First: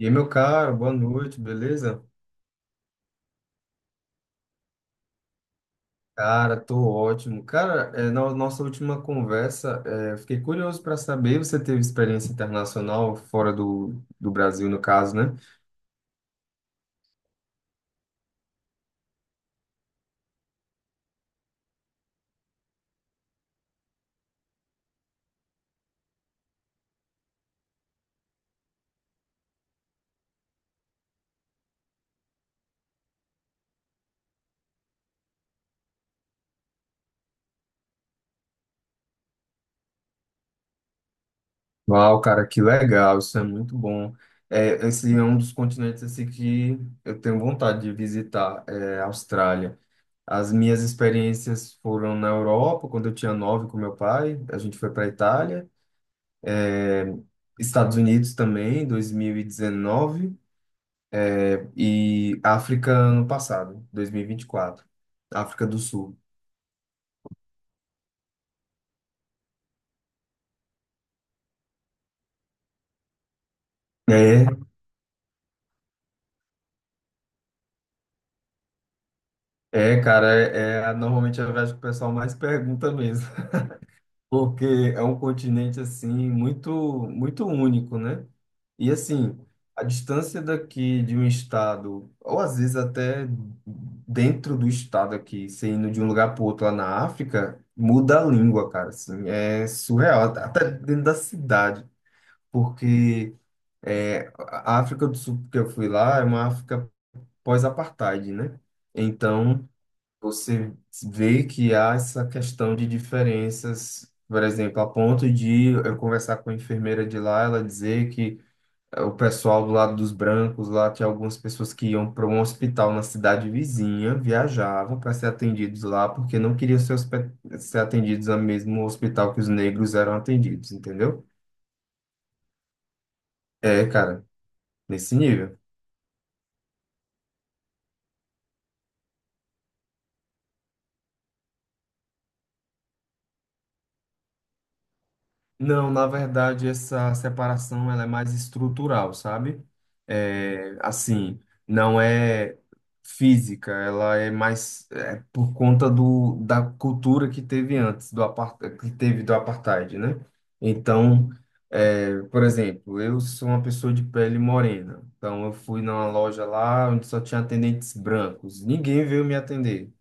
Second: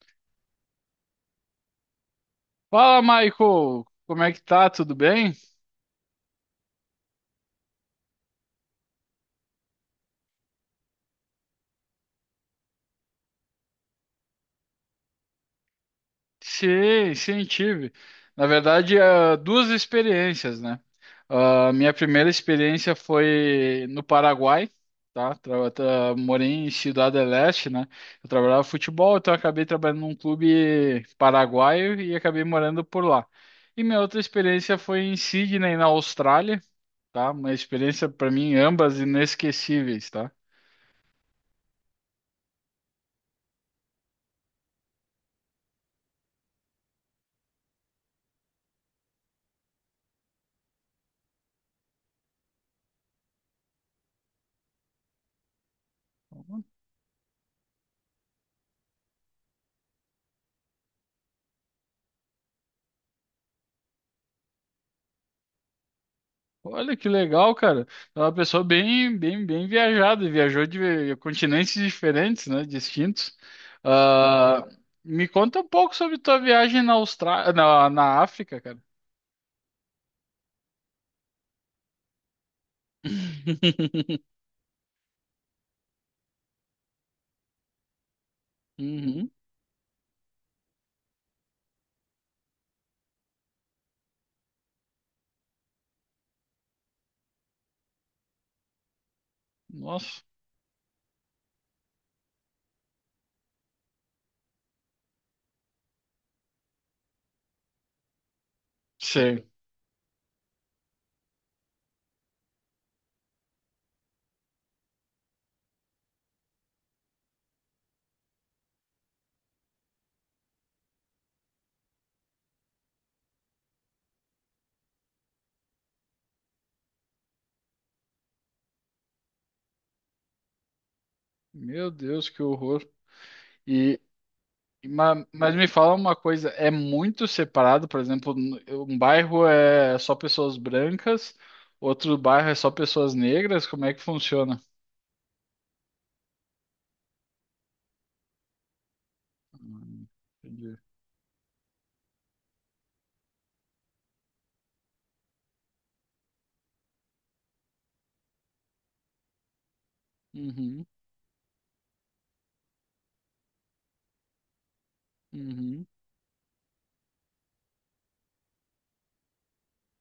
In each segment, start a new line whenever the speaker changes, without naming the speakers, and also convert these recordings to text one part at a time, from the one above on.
E aí, meu caro, boa noite, beleza?
Fala, Michael! Como é que tá? Tudo bem?
Cara, tô ótimo. Cara, na nossa última conversa, eu fiquei curioso para saber, você teve experiência internacional fora do Brasil, no caso, né?
Sim, tive. Na verdade, duas experiências, né? A minha primeira experiência foi no Paraguai, tá? Morei em Ciudad del Este, né? Eu trabalhava futebol, então eu acabei trabalhando num clube paraguaio e acabei morando por lá. E minha outra experiência foi em Sydney, na Austrália, tá? Uma experiência, para mim, ambas inesquecíveis, tá?
Uau, cara, que legal, isso é muito bom. É, esse é um dos continentes assim, que eu tenho vontade de visitar, é a Austrália. As minhas experiências foram na Europa, quando eu tinha nove com meu pai, a gente foi para Itália. é, Estados Unidos também, 2019. E África ano passado, 2024, África do Sul.
Olha que legal, cara. É uma pessoa bem viajada. Viajou de continentes diferentes, né? Distintos.
É,
Ah, Me conta um pouco sobre tua viagem na Austrália, na África, cara.
cara, é normalmente a viagem que o pessoal mais pergunta mesmo, porque é um continente assim muito único, né? E
Uhum.
assim, a distância daqui de um estado, ou às vezes até dentro do estado aqui, você indo de um lugar para outro lá na África, muda a língua, cara, assim, é
Nossa,
surreal, até dentro da cidade, porque é, a África do Sul que eu fui lá é uma África pós-apartheid, né?
sei.
Então, você vê que há essa questão de diferenças, por exemplo, a ponto de eu conversar com a enfermeira de lá, ela dizer que o pessoal do lado dos brancos lá tinha algumas pessoas que iam para um hospital na cidade vizinha, viajavam para ser atendidos lá, porque não queriam ser, ser atendidos no mesmo hospital que os negros eram atendidos, entendeu?
Meu Deus, que horror.
É,
E
cara, nesse
mas
nível.
me fala uma coisa, é muito separado, por exemplo, um bairro é só pessoas brancas, outro bairro é só pessoas negras, como é que funciona?
Não, na verdade, essa separação ela é mais estrutural, sabe?
Hum,
É,
entendi.
assim, não é física, ela é mais é, por conta da cultura que teve antes, que teve do apartheid, né?
Uhum,
Então, é, por exemplo, eu sou uma pessoa de pele morena, então eu fui
uhum.
numa loja lá onde só tinha atendentes brancos, ninguém veio me atender,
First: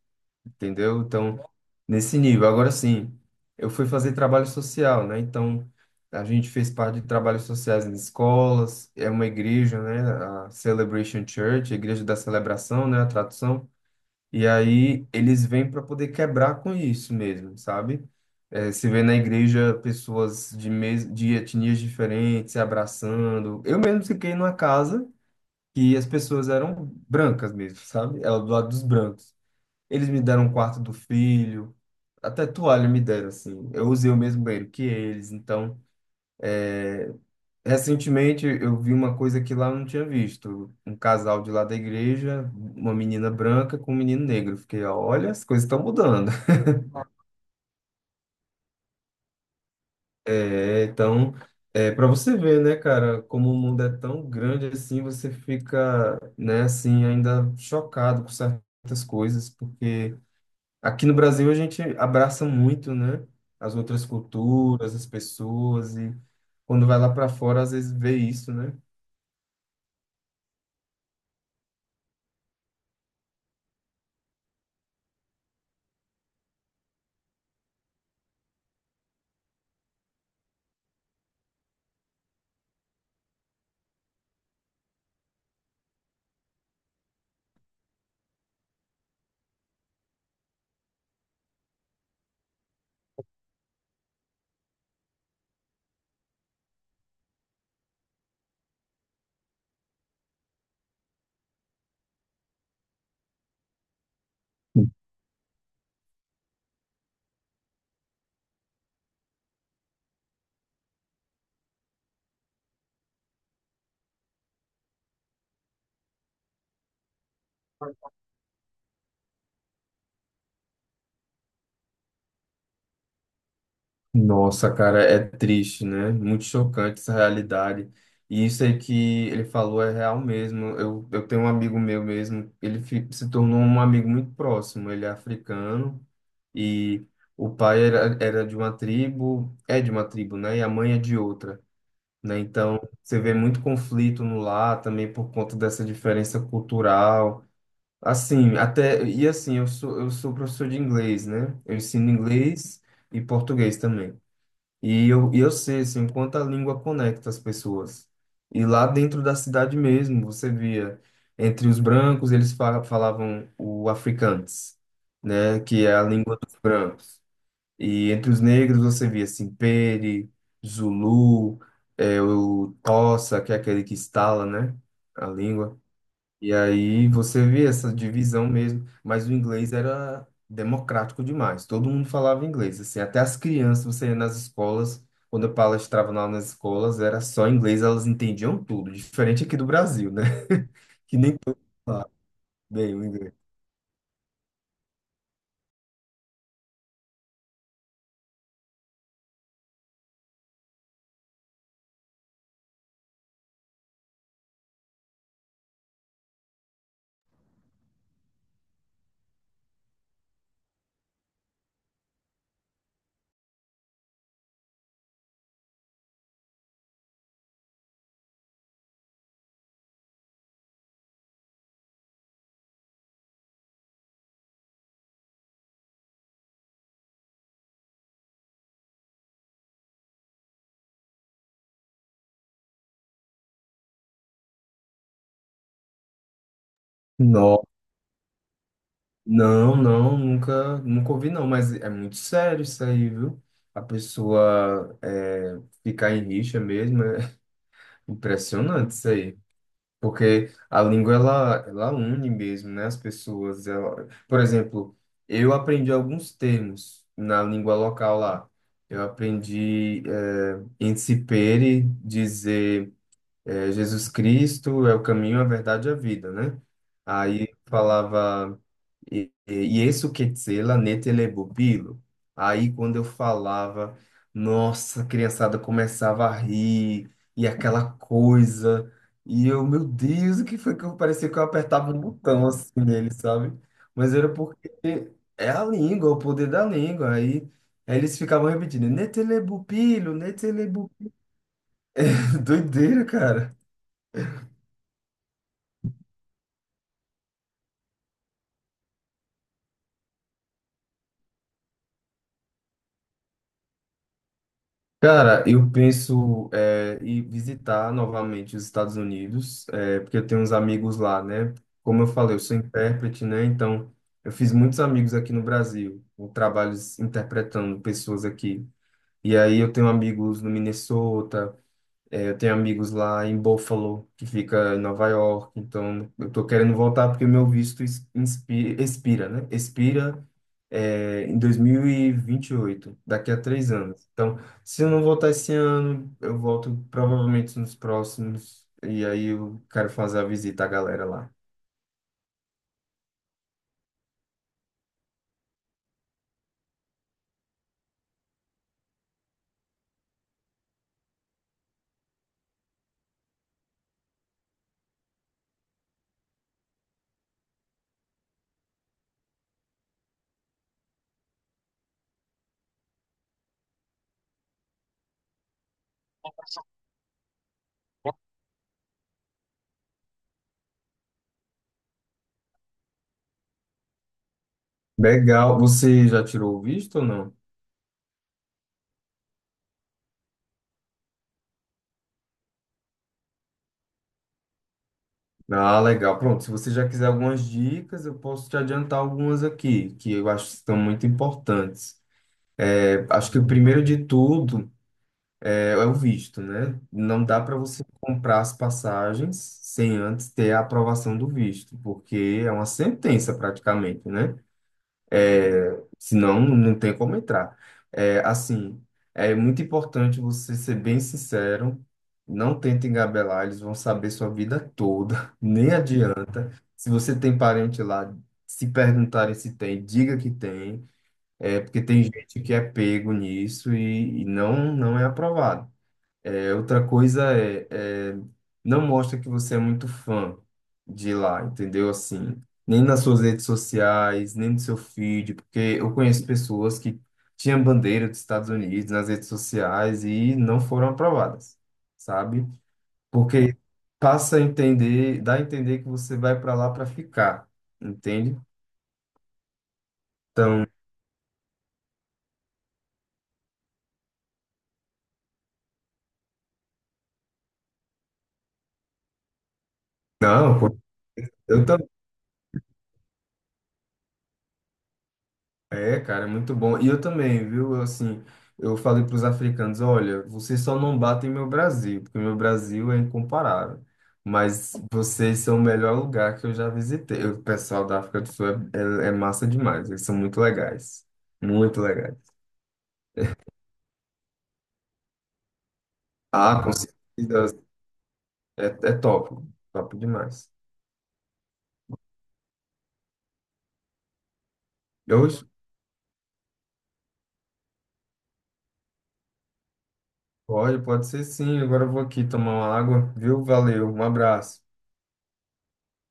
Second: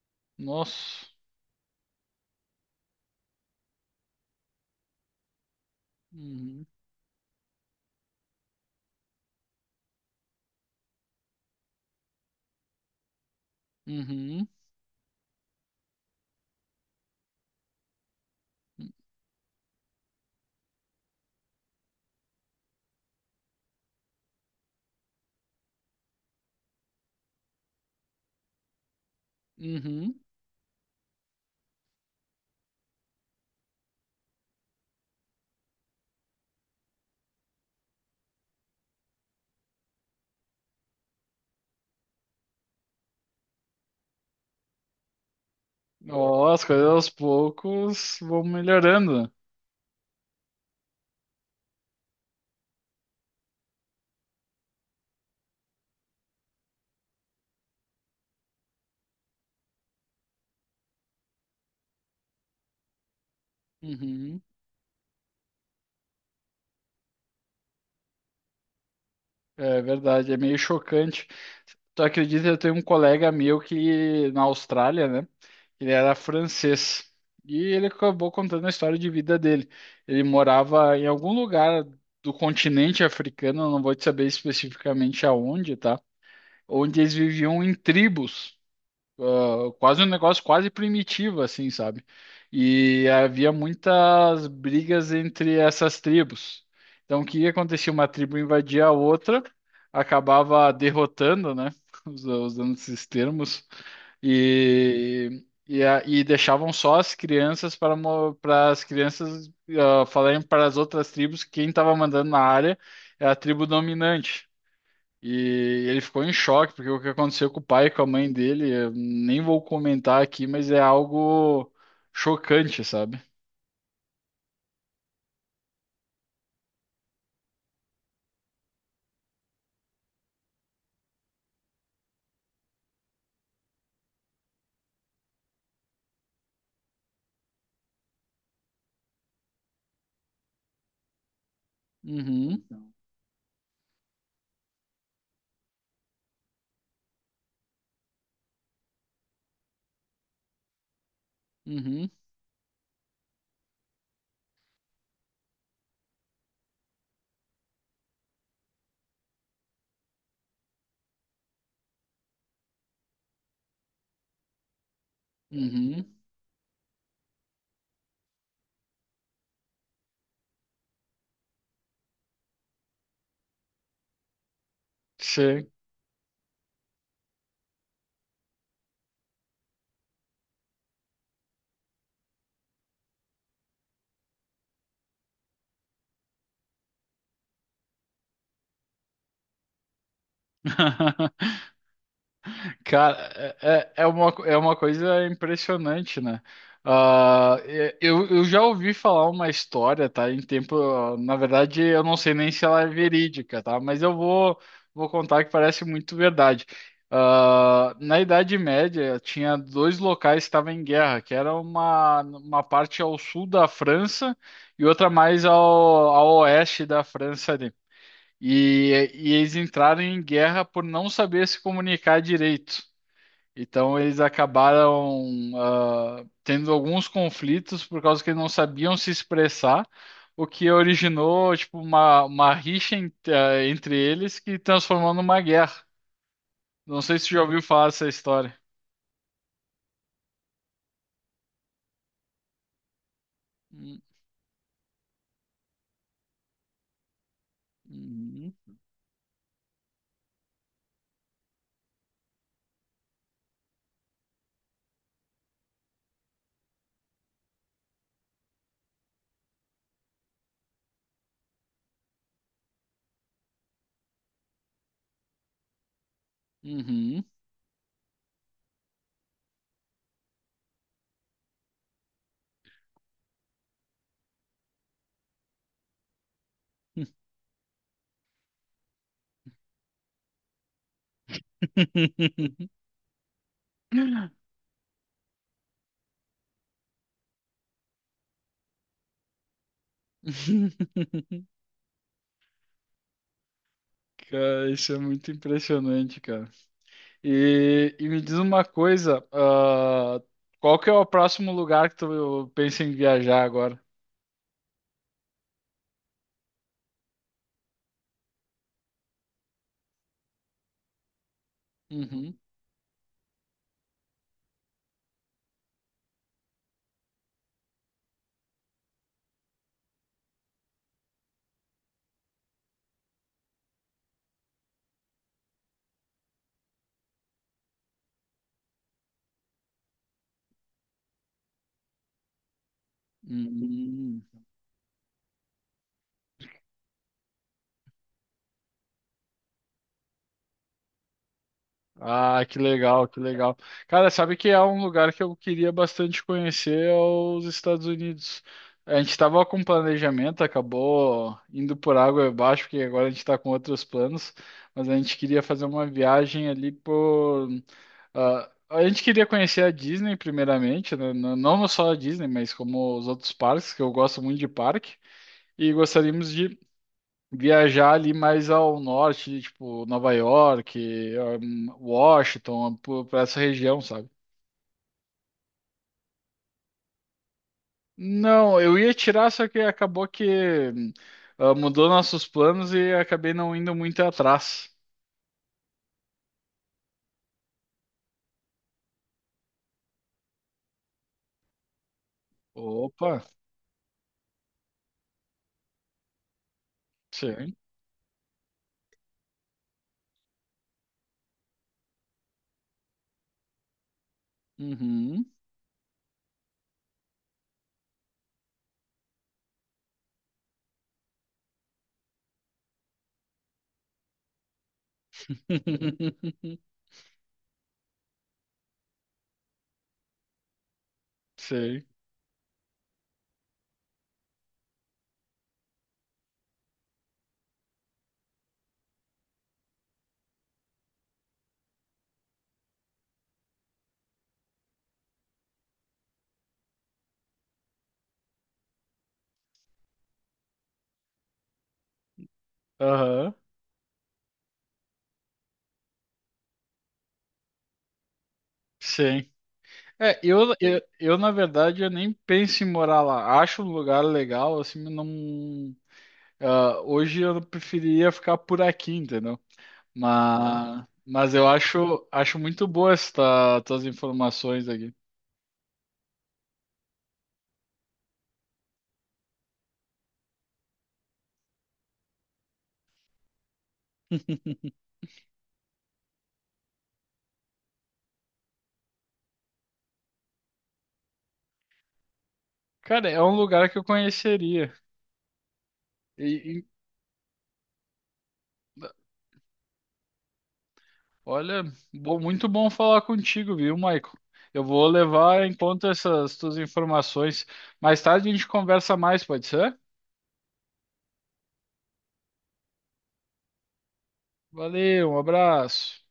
entendeu?
Nossa.
Então, nesse nível. Agora sim, eu fui fazer trabalho social, né? Então, a gente
Uhum,
fez parte de trabalhos sociais em escolas, é uma igreja, né? A Celebration Church, a Igreja da Celebração, né? A tradução.
uhum,
E aí, eles vêm para poder quebrar com isso mesmo, sabe? É, se vê na igreja pessoas de, mes... de etnias diferentes se abraçando. Eu mesmo fiquei numa casa que as pessoas eram brancas mesmo, sabe? Era do lado dos brancos. Eles
uhum.
me deram um quarto do filho, até toalha me deram, assim. Eu usei o mesmo banheiro que eles. Então, recentemente eu vi uma coisa que lá eu não tinha visto. Um casal de lá da igreja, uma menina branca com um menino negro. Eu fiquei, olha, as coisas estão mudando.
Ó, as coisas aos poucos vão melhorando.
É, então, é para você ver, né, cara, como o mundo é tão grande assim, você fica, né, assim, ainda chocado com certas coisas, porque aqui no Brasil a gente abraça muito, né? As outras
Uhum.
culturas, as pessoas e quando vai lá para fora às vezes vê isso, né?
É verdade, é meio chocante. Tu acredita, eu tenho um colega meu que na Austrália, né? Ele era francês. E ele acabou contando a história de vida dele. Ele morava em algum lugar do continente africano, eu não vou te saber especificamente aonde, tá? Onde eles viviam em tribos. Quase um negócio quase primitivo, assim, sabe? E havia muitas brigas entre essas tribos. Então, o que acontecia? Uma tribo invadia a outra, acabava derrotando, né? Usando esses termos, e deixavam só as crianças para, para as crianças falarem para as outras tribos que quem estava mandando na área é a tribo dominante. E ele ficou em choque, porque o que aconteceu com o pai e com a mãe dele, eu nem vou comentar aqui, mas é algo chocante, sabe?
Nossa, cara, é triste, né? Muito chocante essa realidade. E isso aí que ele falou é real mesmo. Eu tenho um amigo meu mesmo, se tornou um amigo muito próximo. Ele é africano e o pai era de uma tribo, é de uma tribo, né? E a mãe é de outra. Né?
Uhum,
Então, você vê muito conflito no lar também por conta dessa diferença cultural. Assim, até e assim, eu sou professor de inglês, né? Eu
uhum,
ensino inglês e português também. E eu sei, assim, o quanto a língua conecta as pessoas. E lá dentro da cidade mesmo, você via entre os brancos, falavam o afrikaans, né, que é a
uhum.
língua dos brancos. E entre os negros você via Simpere, Zulu, o Tossa, que é aquele que estala, né, a
Sim.
língua. E aí você via essa divisão mesmo, mas o inglês era democrático demais. Todo mundo falava inglês, assim, até as crianças, você ia nas escolas, quando eu palestrava lá nas escolas, era só inglês, elas entendiam tudo, diferente aqui do Brasil, né? Que nem todo mundo fala bem o inglês.
Cara, é uma coisa impressionante, né? Eu já ouvi falar uma história, tá? Em tempo, na verdade, eu não sei nem se ela é verídica, tá? Mas eu vou contar que parece muito verdade. Ah, na Idade Média, tinha dois locais que estavam em guerra, que era uma parte ao sul da França e outra mais ao oeste da França ali. E eles entraram em guerra por não saber se comunicar direito. Então eles acabaram tendo alguns conflitos por causa que eles não sabiam se expressar, o que originou tipo uma rixa entre eles que transformou numa guerra. Não sei se você já ouviu falar dessa história.
Não, nunca, nunca ouvi não, mas é muito sério isso aí, viu? A pessoa é, ficar em rixa mesmo, é
Uhum.
impressionante isso aí. Porque a língua, ela une mesmo, né? As pessoas, ela... Por exemplo, eu aprendi alguns termos na língua local lá. Eu aprendi é, incipere, dizer é, Jesus Cristo é o caminho, a verdade e a vida, né?
Uhum.
Aí falava... isso que tzela netelebubilo. Aí quando eu falava, nossa, a criançada começava a rir, e aquela coisa. E eu, meu Deus, o que foi que eu parecia que eu apertava um botão assim nele, sabe? Mas era porque é a língua, o poder da língua. Aí eles ficavam repetindo, netelebubilo, netelebubilo. Doideira, cara.
Cara, isso é muito impressionante, cara. E me diz uma coisa, qual que é o próximo lugar que tu pensa em viajar agora?
Cara, eu penso é, em visitar novamente os Estados Unidos, é, porque eu tenho uns amigos lá, né? Como eu falei,
Uhum.
eu sou intérprete, né? Então, eu fiz muitos amigos aqui no Brasil, eu trabalho interpretando pessoas aqui. E aí eu tenho amigos no Minnesota, é, eu tenho amigos lá em Buffalo, que fica em Nova York, então eu tô querendo voltar porque o meu visto expira, né? Expira, é, em 2028, daqui a 3 anos.
Hum.
Então, se eu não voltar esse ano, eu volto provavelmente nos próximos, e aí eu quero fazer a visita à galera lá.
Ah, que legal, que legal. Cara, sabe que é um lugar que eu queria bastante conhecer é os Estados Unidos. A gente estava com planejamento, acabou indo por água abaixo, porque agora a gente está com outros planos, mas a gente queria fazer uma viagem ali por. A gente queria conhecer a Disney primeiramente, né? Não só a Disney, mas como os outros parques, que eu gosto muito de parque, e gostaríamos de viajar ali mais ao norte, tipo Nova York, Washington, pra essa região, sabe?
Legal, você já tirou o visto ou não?
Não, eu ia tirar, só que acabou que hum, mudou nossos planos e acabei não indo muito atrás.
Ah, legal. Pronto, se você já quiser algumas dicas, eu posso te adiantar algumas aqui, que eu acho que são muito importantes.
Opa,
Acho que o primeiro de tudo é o visto, né? Não dá
sim.
para você comprar as passagens sem antes ter a aprovação do visto, porque é uma sentença praticamente, né?
Uhum.
Senão não tem como entrar. É, assim, é muito importante você ser bem sincero, não tenta engabelar, eles vão saber sua vida toda, nem adianta. Se você tem parente lá, se perguntarem se tem, diga que tem. É porque
Sei.
tem gente que é pego nisso e não, não é aprovado. É, outra coisa é, não mostra que você é muito fã de lá, entendeu? Assim, nem nas suas redes sociais, nem no seu feed, porque eu conheço pessoas que tinham bandeira dos Estados Unidos nas redes sociais e não foram aprovadas, sabe?
Aham.
Porque dá a entender que você vai para lá para ficar, entende?
Sim. É,
Então,
na verdade, eu nem penso em morar lá. Acho um lugar legal, assim, mas não. Hoje eu preferiria ficar por aqui, entendeu?
não,
Mas eu
eu também.
acho muito boa esta, tuas informações aqui.
É, cara, é muito bom. E eu também, viu? Eu, assim, eu falei para os africanos, olha, vocês só não batem meu Brasil, porque meu Brasil é incomparável. Mas vocês são o melhor lugar que eu já visitei. O pessoal da África do Sul é, é massa demais. Eles são muito legais. Muito legais.
Cara, é um lugar que eu conheceria. E,
Ah,
e-
com certeza. É, é top. Top demais.
Olha, muito bom falar contigo, viu, Michael? Eu vou
Eu,
levar em conta essas tuas informações. Mais tarde a gente conversa mais, pode ser?
pode, pode ser sim. Agora eu vou aqui tomar uma água, viu? Valeu, um abraço.
Valeu, um abraço.